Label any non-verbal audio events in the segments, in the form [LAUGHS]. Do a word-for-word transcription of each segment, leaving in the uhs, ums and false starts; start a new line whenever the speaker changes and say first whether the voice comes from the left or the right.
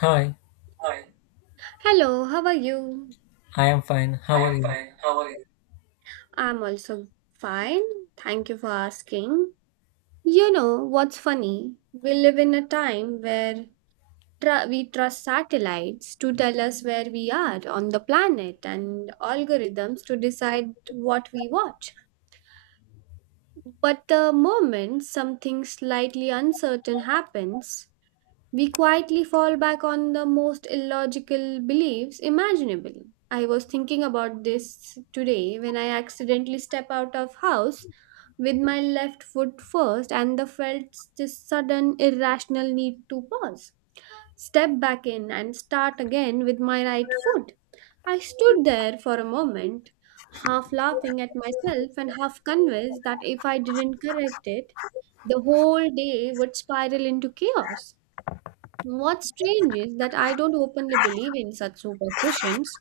left: Hi, I am fine. How are you?
right: Something slightly uncertain happens, we quietly fall back on the most illogical beliefs imaginable. I was thinking about this today when I accidentally step out of house with my left foot first and the felt this sudden irrational need to pause, step back in and start again with my right foot. I stood there for a moment, half laughing at myself and half convinced that if I didn't correct it, the whole day would spiral into chaos. What's strange is that I don't openly believe in such superstitions.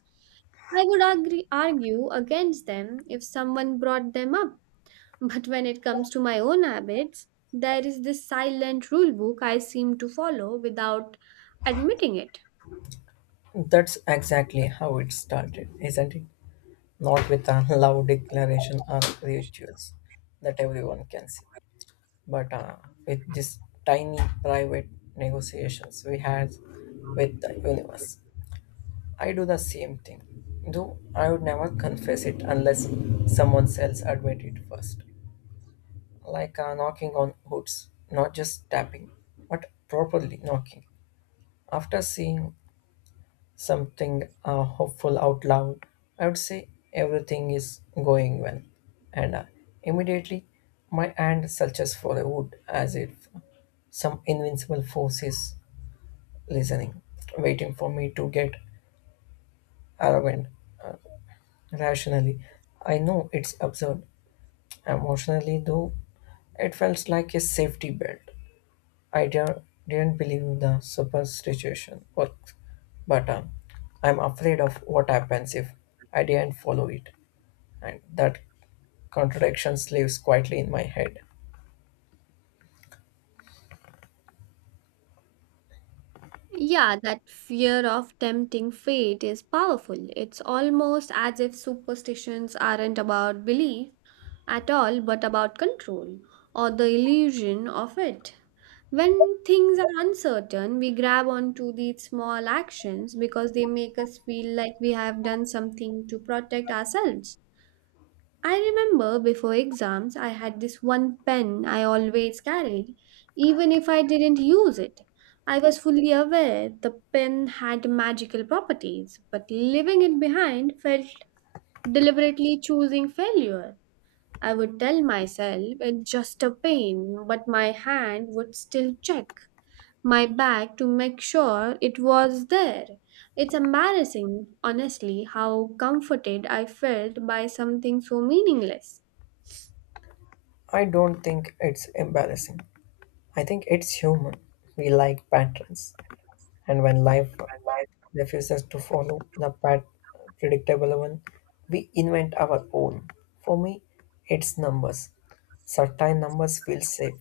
right: I would agree, argue against them if someone brought them up. [LAUGHS] But when it comes to my own habits, there is this silent rule book I seem to follow without admitting it.
left: That's exactly how it started, isn't it? Not with a [LAUGHS] loud declaration or rituals that everyone can see, but uh, with these tiny private negotiations we had with the universe. I do the same thing, though I would never confess it unless someone else admit it first. Like uh, knocking on hoods, not just tapping, but properly knocking. After seeing something uh, hopeful out loud, I would say everything is going well. And uh, immediately, my hand searches for the wood as if some invincible force is listening, waiting for me to get arrogant. Rationally, I know it's absurd. Emotionally, though, it felt like a safety belt. I don't, didn't believe in the superstition works, but um, I'm afraid of what happens if I didn't follow it. And that contradiction lives quietly in my head.
right: Yeah, that fear of tempting fate is powerful. It's almost as if superstitions aren't about belief at all but about control or the illusion of it. When things are uncertain, we grab onto these small actions because they make us feel like we have done something to protect ourselves. I remember before exams, I had this one pen I always carried, even if I didn't use it. I was fully aware the pen had magical properties, but leaving it behind felt deliberately choosing failure. I would tell myself it's just a pain, but my hand would still check my bag to make sure it was there. It's embarrassing, honestly, how comforted I felt by something so meaningless.
left: I don't think it's embarrassing. I think it's human. We like patterns, and when life refuses to follow the pat- predictable one, we invent our own. For me, it's numbers. Certain numbers feel safe,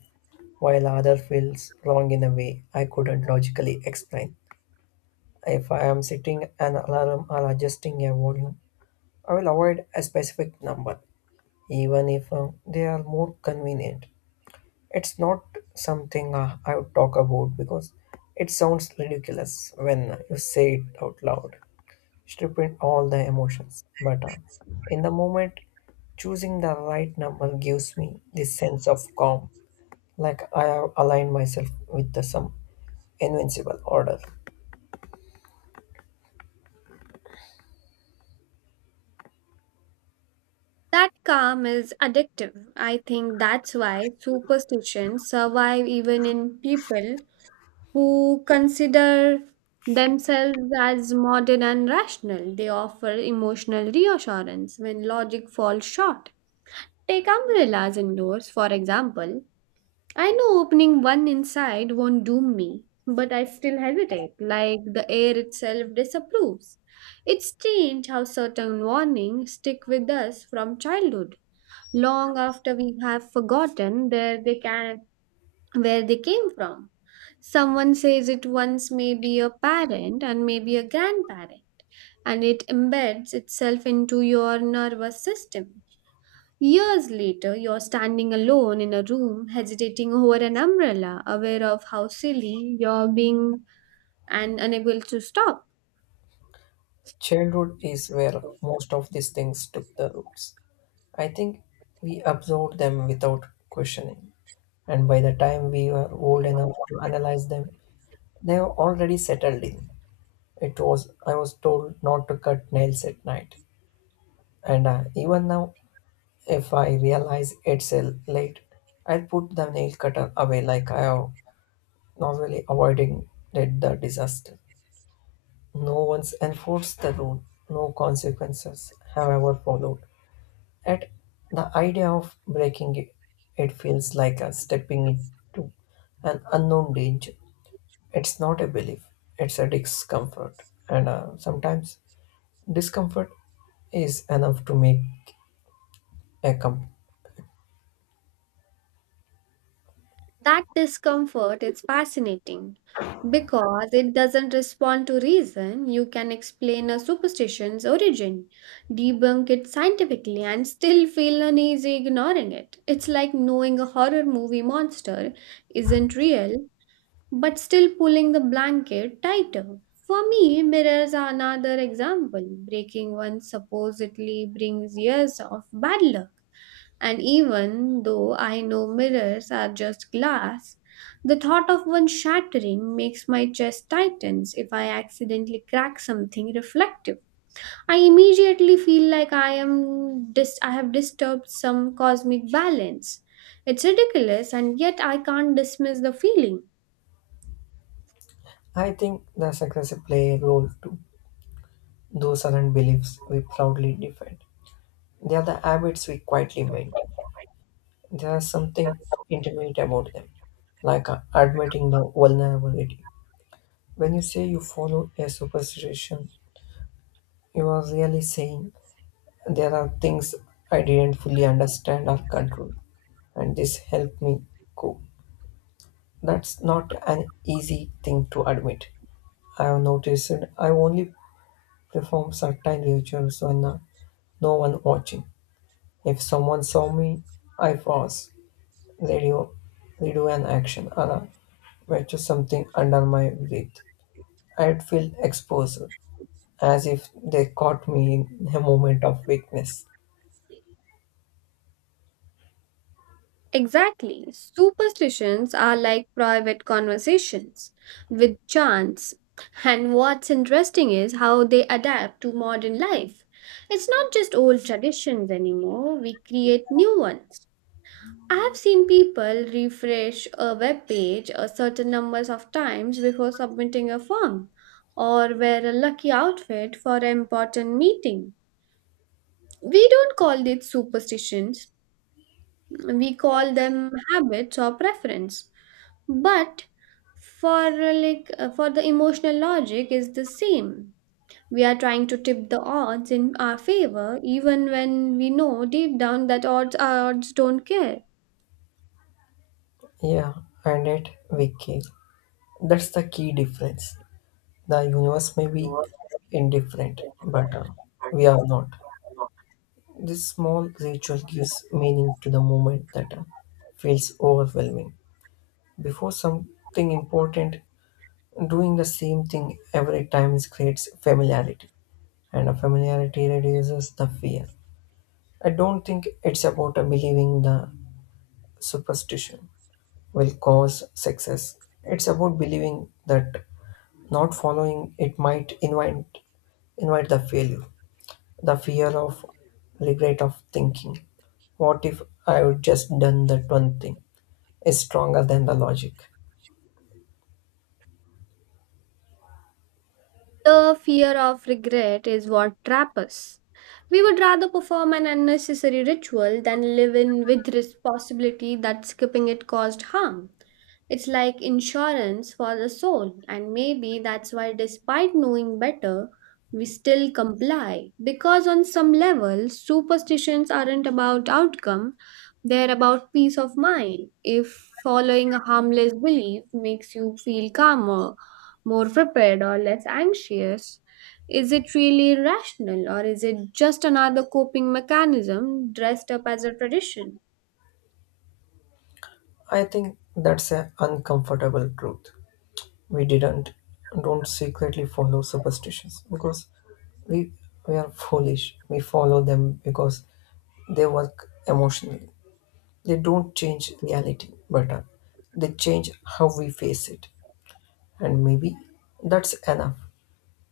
left: while other feels wrong in a way I couldn't logically explain. If I am setting an alarm or adjusting a volume, I will avoid a specific number even if uh, they are more convenient. It's not something uh, I would talk about because it sounds ridiculous when you say it out loud, stripping all the emotions. But uh, in the moment, choosing the right number gives me this sense of calm, like I have aligned myself with the some invincible order.
right: That calm is addictive. I think that's why superstitions survive even in people who consider themselves as modern and rational. They offer emotional reassurance when logic falls short. Take umbrellas indoors, for example. I know opening one inside won't doom me, but I still hesitate, like the air itself disapproves. It's strange how certain warnings stick with us from childhood, long after we have forgotten where they can where they came from. Someone says it once may be a parent and maybe a grandparent, and it embeds itself into your nervous system. Years later, you're standing alone in a room, hesitating over an umbrella, aware of how silly you're being and unable to stop.
left: Childhood is where most of these things took the roots. I think we absorb them without questioning, and by the time we were old enough to analyze them, they were already settled in. It was I was told not to cut nails at night, and uh, even now, if I realize it's uh, late, I'll put the nail cutter away like I have normally avoiding did the disaster. No one's enforced the rule. No consequences have ever followed. At the idea of breaking it, it feels like a stepping into an unknown danger. It's not a belief, it's a discomfort. And uh, sometimes discomfort is enough to make a company.
right: That discomfort is fascinating because it doesn't respond to reason. You can explain a superstition's origin, debunk it scientifically, and still feel uneasy ignoring it. It's like knowing a horror movie monster isn't real but still pulling the blanket tighter. For me, mirrors are another example. Breaking one supposedly brings years of bad luck. And even though I know mirrors are just glass, the thought of one shattering makes my chest tightens if I accidentally crack something reflective. I immediately feel like I am dis- I have disturbed some cosmic balance. It's ridiculous and yet I can't dismiss the feeling.
left: I think the success play a role too. Those aren't beliefs we proudly defend. They are the habits we quietly maintain. There is something intimate about them, like uh, admitting the vulnerability. When you say you follow a superstition, you were really saying, there are things I didn't fully understand or control, and this helped me cope. That's not an easy thing to admit. I have noticed I only perform certain rituals when uh, no one watching. If someone saw me, I pause, redo, redo an action, or uh, watch something under my breath. I'd feel exposed, as if they caught me in a moment of weakness.
right: Exactly. Superstitions are like private conversations with chance. And what's interesting is how they adapt to modern life. It's not just old traditions anymore, we create new ones. I have seen people refresh a web page a certain numbers of times before submitting a form or wear a lucky outfit for an important meeting. We don't call it superstitions, we call them habits or preference, but for uh, like uh, for the emotional logic is the same. We are trying to tip the odds in our favor even when we know deep down that odds odds don't care.
left: Yeah, and it wicked. That's the key difference. The universe may be indifferent, but uh, we are not. This small ritual gives meaning to the moment that uh, feels overwhelming. Before something important, doing the same thing every time is- creates familiarity, and a familiarity reduces the fear. I don't think it's about uh, believing the superstition will cause success. It's about believing that not following it might invite Invite the failure, the fear of regret of thinking. What if I would just done that one thing? Is stronger than the logic.
right: The fear of regret is what traps us. We would rather perform an unnecessary ritual than live in with this possibility that skipping it caused harm. It's like insurance for the soul, and maybe that's why, despite knowing better, we still comply. Because on some level, superstitions aren't about outcome, they're about peace of mind. If following a harmless belief makes you feel calmer, more prepared or less anxious? Is it really rational or is it just another coping mechanism dressed up as a tradition?
left: I think that's an uncomfortable truth. We didn't don't secretly follow superstitions because we we are foolish. We follow them because they work emotionally. They don't change reality, but uh, they change how we face it. And maybe that's enough.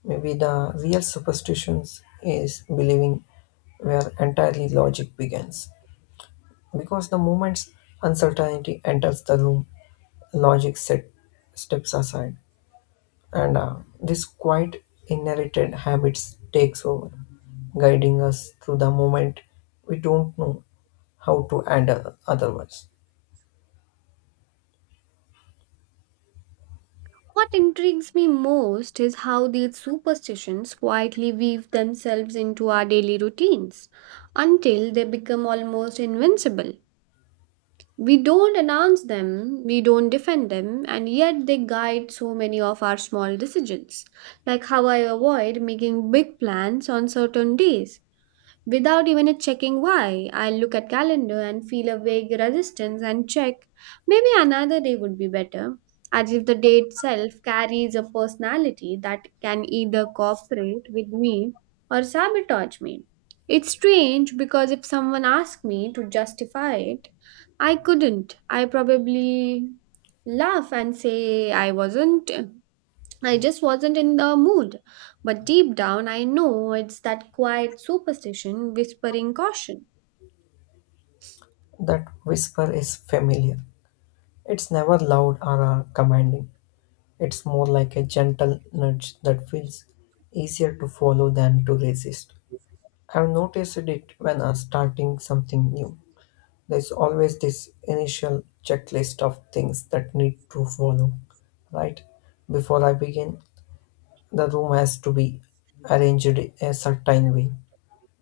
left: Maybe the real superstitions is believing where entirely logic begins. Because the moment uncertainty enters the room, logic set, steps aside, and uh, this quite inherited habits takes over, guiding us through the moment we don't know how to handle otherwise.
right: What intrigues me most is how these superstitions quietly weave themselves into our daily routines until they become almost invincible. We don't announce them, we don't defend them, and yet they guide so many of our small decisions, like how I avoid making big plans on certain days. Without even checking why, I look at calendar and feel a vague resistance and check. Maybe another day would be better. As if the day itself carries a personality that can either cooperate with me or sabotage me. It's strange because if someone asked me to justify it, I couldn't. I probably laugh and say I wasn't I just wasn't in the mood. But deep down, I know it's that quiet superstition whispering caution.
left: That whisper is familiar. It's never loud or uh, commanding. It's more like a gentle nudge that feels easier to follow than to resist. I've noticed it when I'm starting something new. There's always this initial checklist of things that need to follow, right? Before I begin, the room has to be arranged a certain way.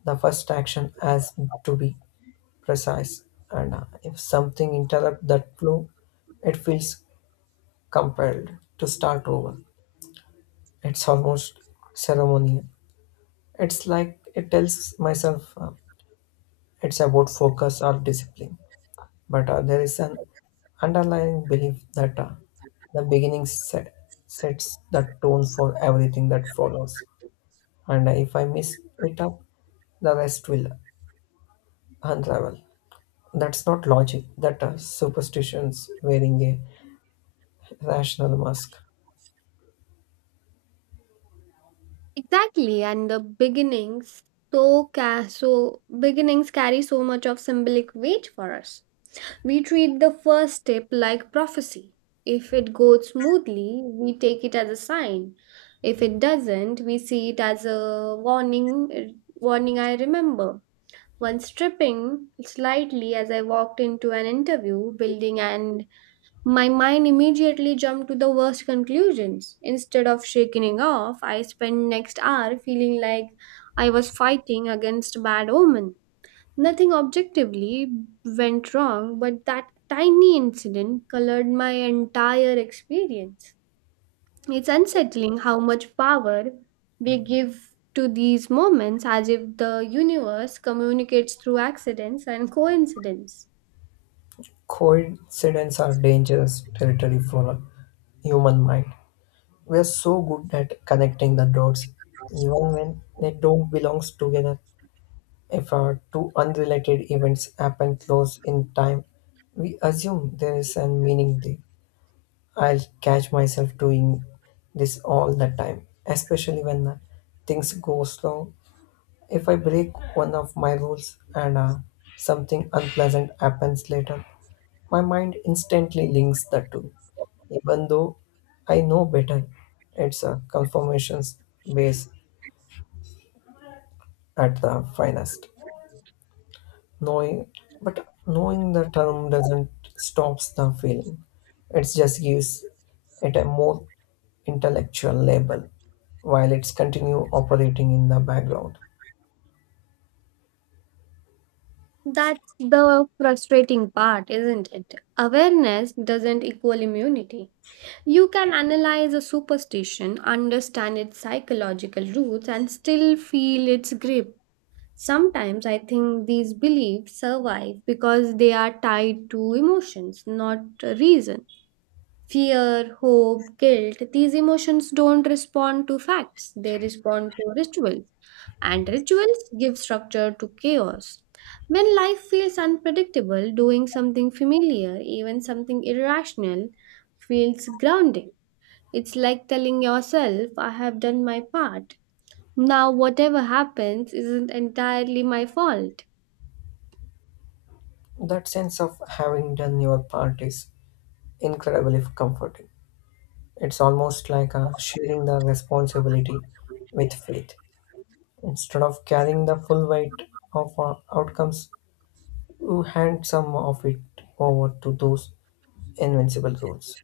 left: The first action has to be precise, and uh, if something interrupts that flow, it feels compelled to start over. It's almost ceremonial. It's like it tells myself uh, it's about focus or discipline, but uh, there is an underlying belief that uh, the beginning set, sets the tone for everything that follows. And uh, if I miss it up, the rest will unravel. That's not logic, that are superstitions wearing a rational mask.
right: Exactly, and the beginnings so ca- so beginnings carry so much of symbolic weight for us. We treat the first step like prophecy. If it goes smoothly, we take it as a sign. If it doesn't, we see it as a warning. Warning I remember. Once tripping slightly as I walked into an interview building and my mind immediately jumped to the worst conclusions. Instead of shaking it off, I spent next hour feeling like I was fighting against bad omen. Nothing objectively went wrong, but that tiny incident colored my entire experience. It's unsettling how much power we give to these moments as if the universe communicates through accidents and coincidence.
left: Coincidence are dangerous territory for a human mind. We are so good at connecting the dots, even when they don't belong together. If uh, two unrelated events happen close in time, we assume there is a meaning there. I'll catch myself doing this all the time, especially when uh, things go slow if I break one of my rules and uh, something unpleasant happens later, my mind instantly links the two. Even though I know better, it's a confirmations base at the finest. Knowing, but knowing the term doesn't stops the feeling. It just gives it a more intellectual label while it's continue operating in the background.
right: That's the frustrating part, isn't it? Awareness doesn't equal immunity. You can analyze a superstition, understand its psychological roots, and still feel its grip. Sometimes I think these beliefs survive because they are tied to emotions, not reason. Fear, hope, guilt, these emotions don't respond to facts, they respond to rituals and rituals give structure to chaos. When life feels unpredictable, doing something familiar, even something irrational, feels grounding. It's like telling yourself, I have done my part. Now, whatever happens isn't entirely my fault.
left: That sense of having done your part is incredibly comforting. It's almost like uh, sharing the responsibility with faith. Instead of carrying the full weight of uh, outcomes, you hand some of it over to those invincible rules.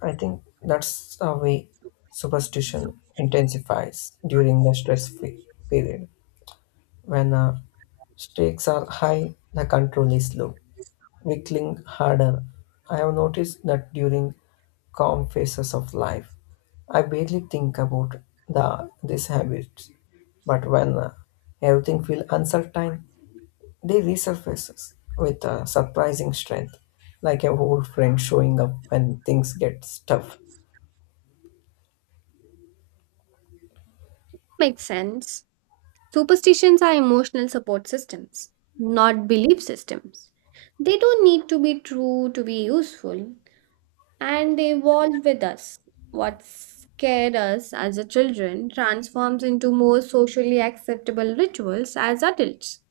left: I think that's the way superstition intensifies during the stress fe- period. When uh, stakes are high, the control is low. Wickling harder. I have noticed that during calm phases of life, I barely think about the these habits, but when uh, everything feels uncertain, they resurfaces with uh, surprising strength, like a old friend showing up when things get tough.
right: Makes sense. Superstitions are emotional support systems, not belief systems. They don't need to be true to be useful, and they evolve with us. What scared us as a children transforms into more socially acceptable rituals as adults.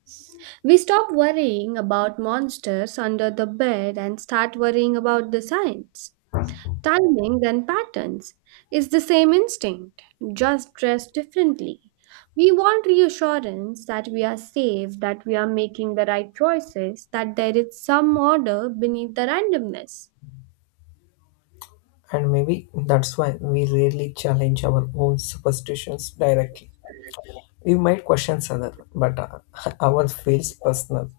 right: We stop worrying about monsters under the bed and start worrying about the signs, timings, and patterns. It's the same instinct, just dressed differently. We want reassurance that we are safe, that we are making the right choices, that there is some order beneath the randomness.
left: And maybe that's why we rarely challenge our own superstitions directly. We might question others, but uh, [LAUGHS] ours feels personal.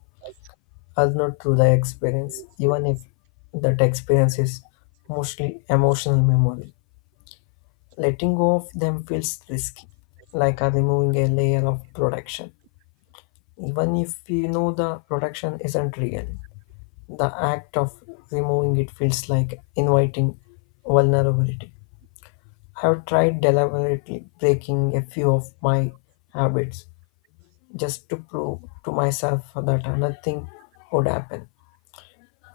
left: All not through the experience, even if that experience is mostly emotional memory. Letting go of them feels risky, like uh, removing a layer of protection. Even if you know the protection isn't real, the act of removing it feels like inviting vulnerability. I have tried deliberately breaking a few of my habits just to prove to myself that uh, nothing would happen,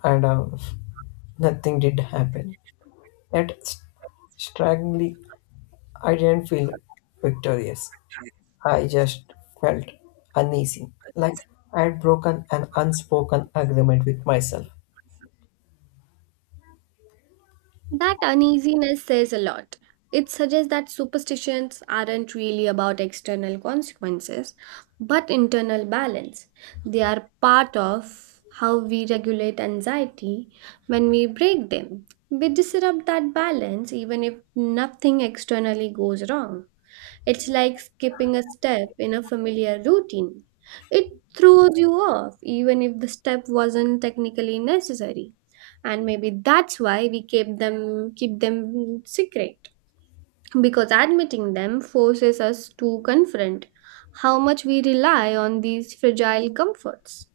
left: and uh, [LAUGHS] nothing did happen. Yet, st- strangely, I didn't feel victorious. I just felt uneasy, like I had broken an unspoken agreement with myself.
right: That uneasiness says a lot. It suggests that superstitions aren't really about external consequences, but internal balance. They are part of how we regulate anxiety when we break them. We disrupt that balance even if nothing externally goes wrong. It's like skipping a step in a familiar routine. It throws you off even if the step wasn't technically necessary, and maybe that's why we keep them keep them secret because admitting them forces us to confront how much we rely on these fragile comforts.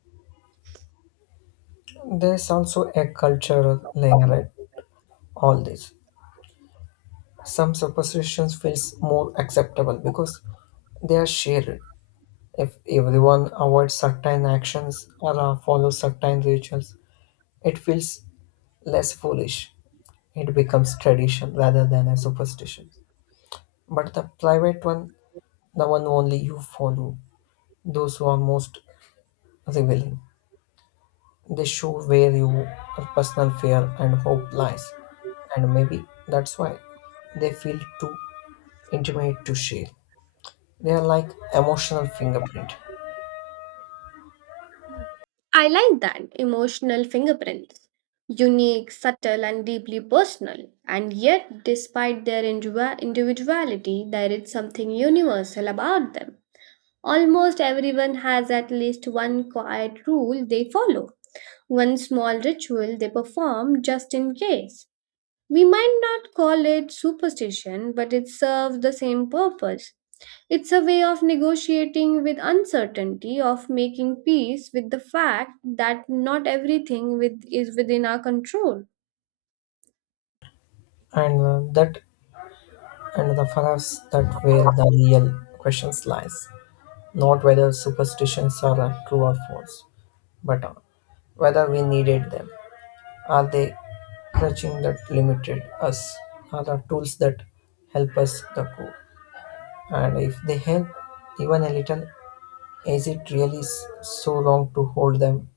left: There's also a cultural layer at all this. Some superstitions feels more acceptable because they are shared. If everyone avoids certain actions or uh, follows certain rituals, it feels less foolish. It becomes tradition rather than a superstition. But the private one the one only you follow, those who are most revealing. They show where your personal fear and hope lies, and maybe that's why they feel too intimate to share. They are like emotional fingerprint,
right: I like that emotional fingerprints, unique, subtle, and deeply personal. And yet, despite their individua- individuality, there is something universal about them. Almost everyone has at least one quiet rule they follow, one small ritual they perform just in case. We might not call it superstition, but it serves the same purpose. It's a way of negotiating with uncertainty, of making peace with the fact that not everything with, is within our control.
left: and uh, that and the for us that where the real questions lies, not whether superstitions are uh, true or false, but uh, whether we needed them. Are they crutching that limited us? Are the tools that help us the core? And if they help even a little, is it really s- so long to hold them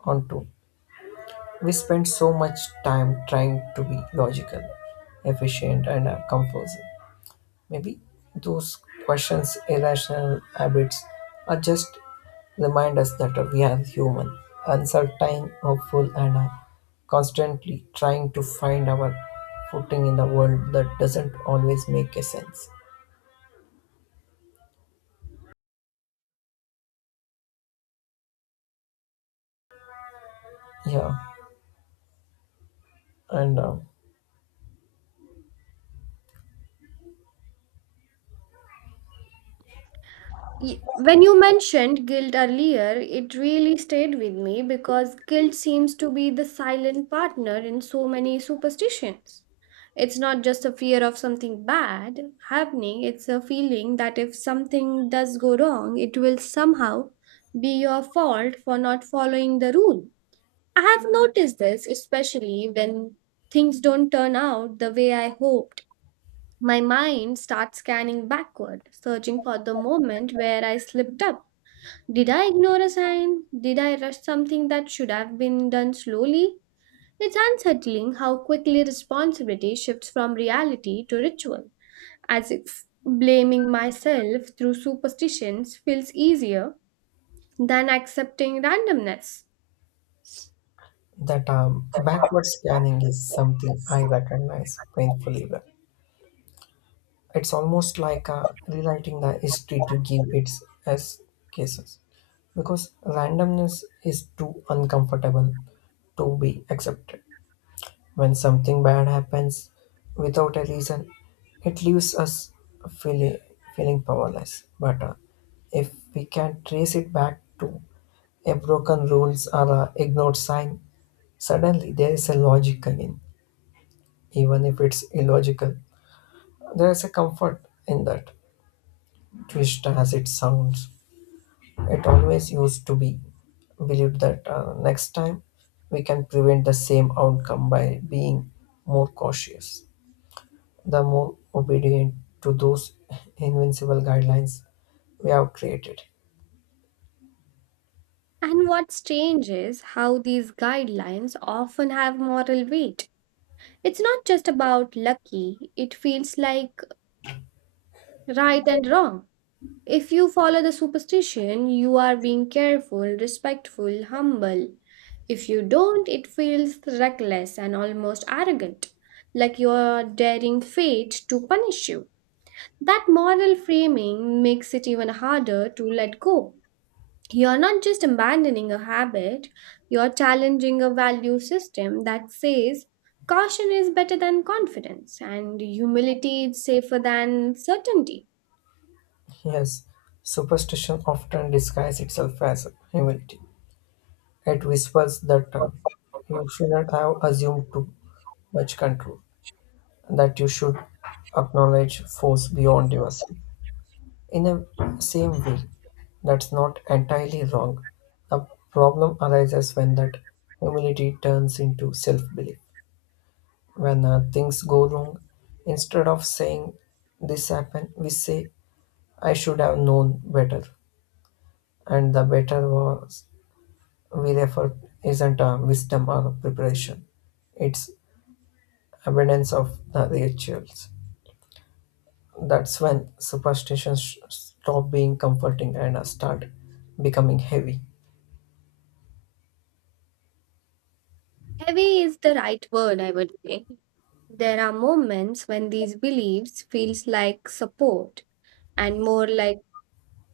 left: onto? We spend so much time trying to be logical, efficient, and uh, composed. Maybe those questions, irrational habits, are just remind us that uh, we are human, uncertain, hopeful, and uh, constantly trying to find our footing in the world that doesn't always make a sense. Yeah, and. Uh,
right: Y- When you mentioned guilt earlier, it really stayed with me because guilt seems to be the silent partner in so many superstitions. It's not just a fear of something bad happening, it's a feeling that if something does go wrong, it will somehow be your fault for not following the rule. I have noticed this especially when things don't turn out the way I hoped. My mind starts scanning backward, searching for the moment where I slipped up. Did I ignore a sign? Did I rush something that should have been done slowly? It's unsettling how quickly responsibility shifts from reality to ritual, as if blaming myself through superstitions feels easier than accepting randomness.
left: That um, backward scanning is something I recognize painfully well. It's almost like uh, rewriting the history to give its as cases because randomness is too uncomfortable to be accepted. When something bad happens without a reason, it leaves us feeling feeling powerless. But uh, if we can trace it back to a broken rules or a ignored sign, suddenly there is a logic again, even if it's illogical. There is a comfort in that. Twist as it sounds, it always used to be believed that uh, next time we can prevent the same outcome by being more cautious. The more obedient to those invincible guidelines we have created.
right: And what's strange is how these guidelines often have moral weight. It's not just about lucky, it feels like right and wrong. If you follow the superstition, you are being careful, respectful, humble. If you don't, it feels reckless and almost arrogant, like you're daring fate to punish you. That moral framing makes it even harder to let go. You're not just abandoning a habit, you're challenging a value system that says caution is better than confidence and humility is safer than certainty.
left: Yes, superstition often disguises itself as humility. It whispers that uh, you should not have assumed too much control. That you should acknowledge force beyond yourself. In the same way, that's not entirely wrong. The problem arises when that humility turns into self belief. When uh, things go wrong, instead of saying this happened, we say I should have known better. And the better was we refer isn't a wisdom or a preparation, it's abundance of the rituals. That's when superstitions stop being comforting and start becoming heavy.
right: Heavy is the right word, I would say. There are moments when these beliefs feels like support and more like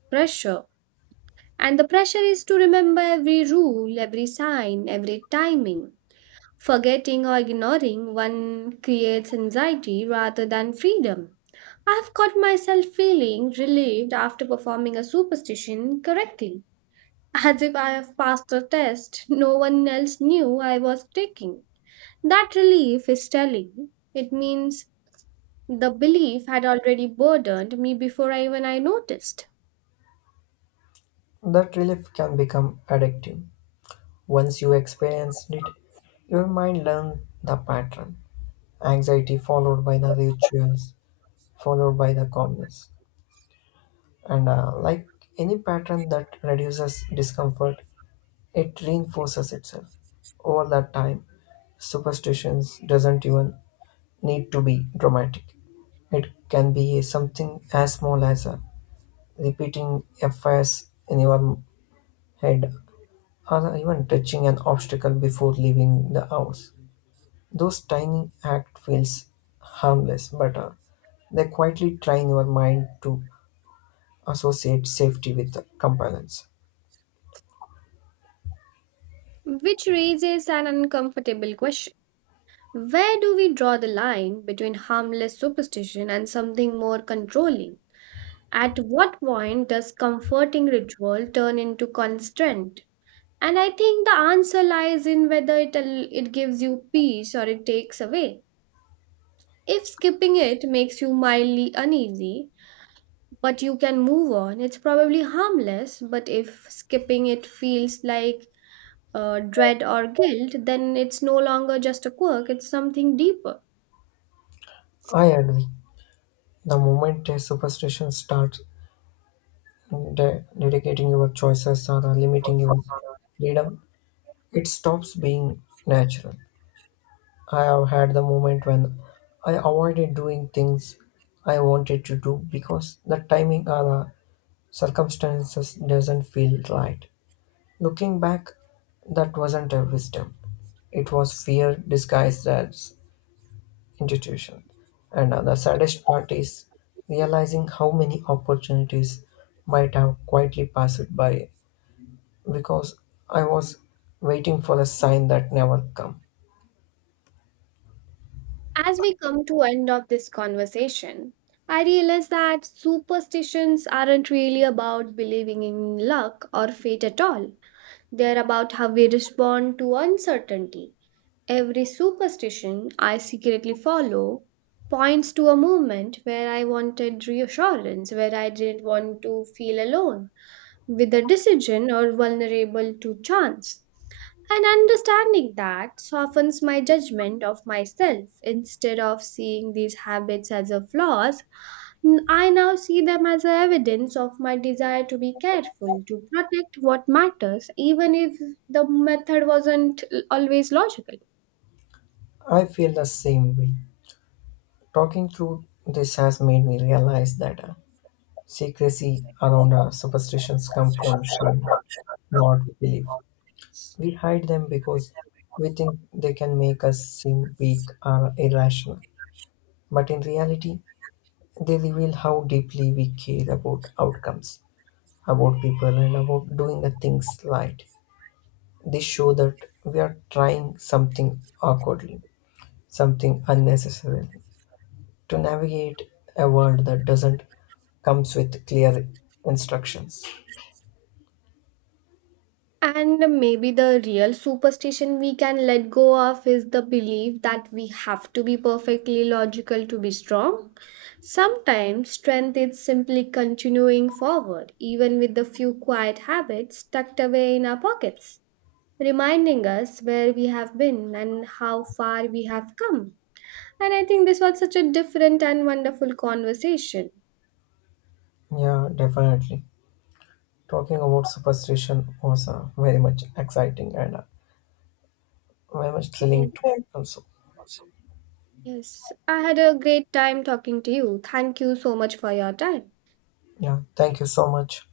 right: pressure. And the pressure is to remember every rule, every sign, every timing. Forgetting or ignoring one creates anxiety rather than freedom. I've caught myself feeling relieved after performing a superstition correctly, as if I have passed a test no one else knew I was taking. That relief is telling. It means the belief had already burdened me before I even I noticed.
left: That relief can become addictive. Once you experience it, your mind learns the pattern. Anxiety followed by the rituals, followed by the calmness. And uh, like any pattern that reduces discomfort, it reinforces itself. Over that time, superstitions doesn't even need to be dramatic. It can be something as small as a repeating a phrase in your head, or even touching an obstacle before leaving the house. Those tiny act feels harmless, but uh, they quietly train your mind to associate safety with compliance.
right: Which raises an uncomfortable question. Where do we draw the line between harmless superstition and something more controlling? At what point does comforting ritual turn into constraint? And I think the answer lies in whether it, al- it gives you peace or it takes away. If skipping it makes you mildly uneasy, but you can move on. It's probably harmless, but if skipping it feels like uh, dread or guilt, then it's no longer just a quirk, it's something deeper.
left: I agree. The moment a superstition starts de- dedicating your choices or uh, limiting your freedom, it stops being natural. I have had the moment when I avoided doing things I wanted to do because the timing or the circumstances doesn't feel right. Looking back, that wasn't a wisdom. It was fear disguised as intuition. And the saddest part is realizing how many opportunities might have quietly passed by because I was waiting for a sign that never come.
right: As we come to end of this conversation, I realize that superstitions aren't really about believing in luck or fate at all. They're about how we respond to uncertainty. Every superstition I secretly follow points to a moment where I wanted reassurance, where I didn't want to feel alone with a decision or vulnerable to chance. And understanding that softens my judgment of myself. Instead of seeing these habits as a flaws, N- I now see them as a evidence of my desire to be careful, to protect what matters, even if the method wasn't l- always logical.
left: I feel the same way. Talking through this has made me realize that uh, secrecy around our superstitions come from shame, not belief. We hide them because we think they can make us seem weak or irrational. But in reality, they reveal how deeply we care about outcomes, about people, and about doing the things right. They show that we are trying something awkwardly, something unnecessarily, to navigate a world that doesn't comes with clear instructions.
right: And maybe the real superstition we can let go of is the belief that we have to be perfectly logical to be strong. Sometimes strength is simply continuing forward, even with the few quiet habits tucked away in our pockets, reminding us where we have been and how far we have come. And I think this was such a different and wonderful conversation.
left: Yeah, definitely. Talking about superstition was uh, very much exciting and uh, very much thrilling
right: Yes.
left: too. Also,
right: Yes. I had a great time talking to you. Thank you so much for your time.
left: yeah. Thank you so much.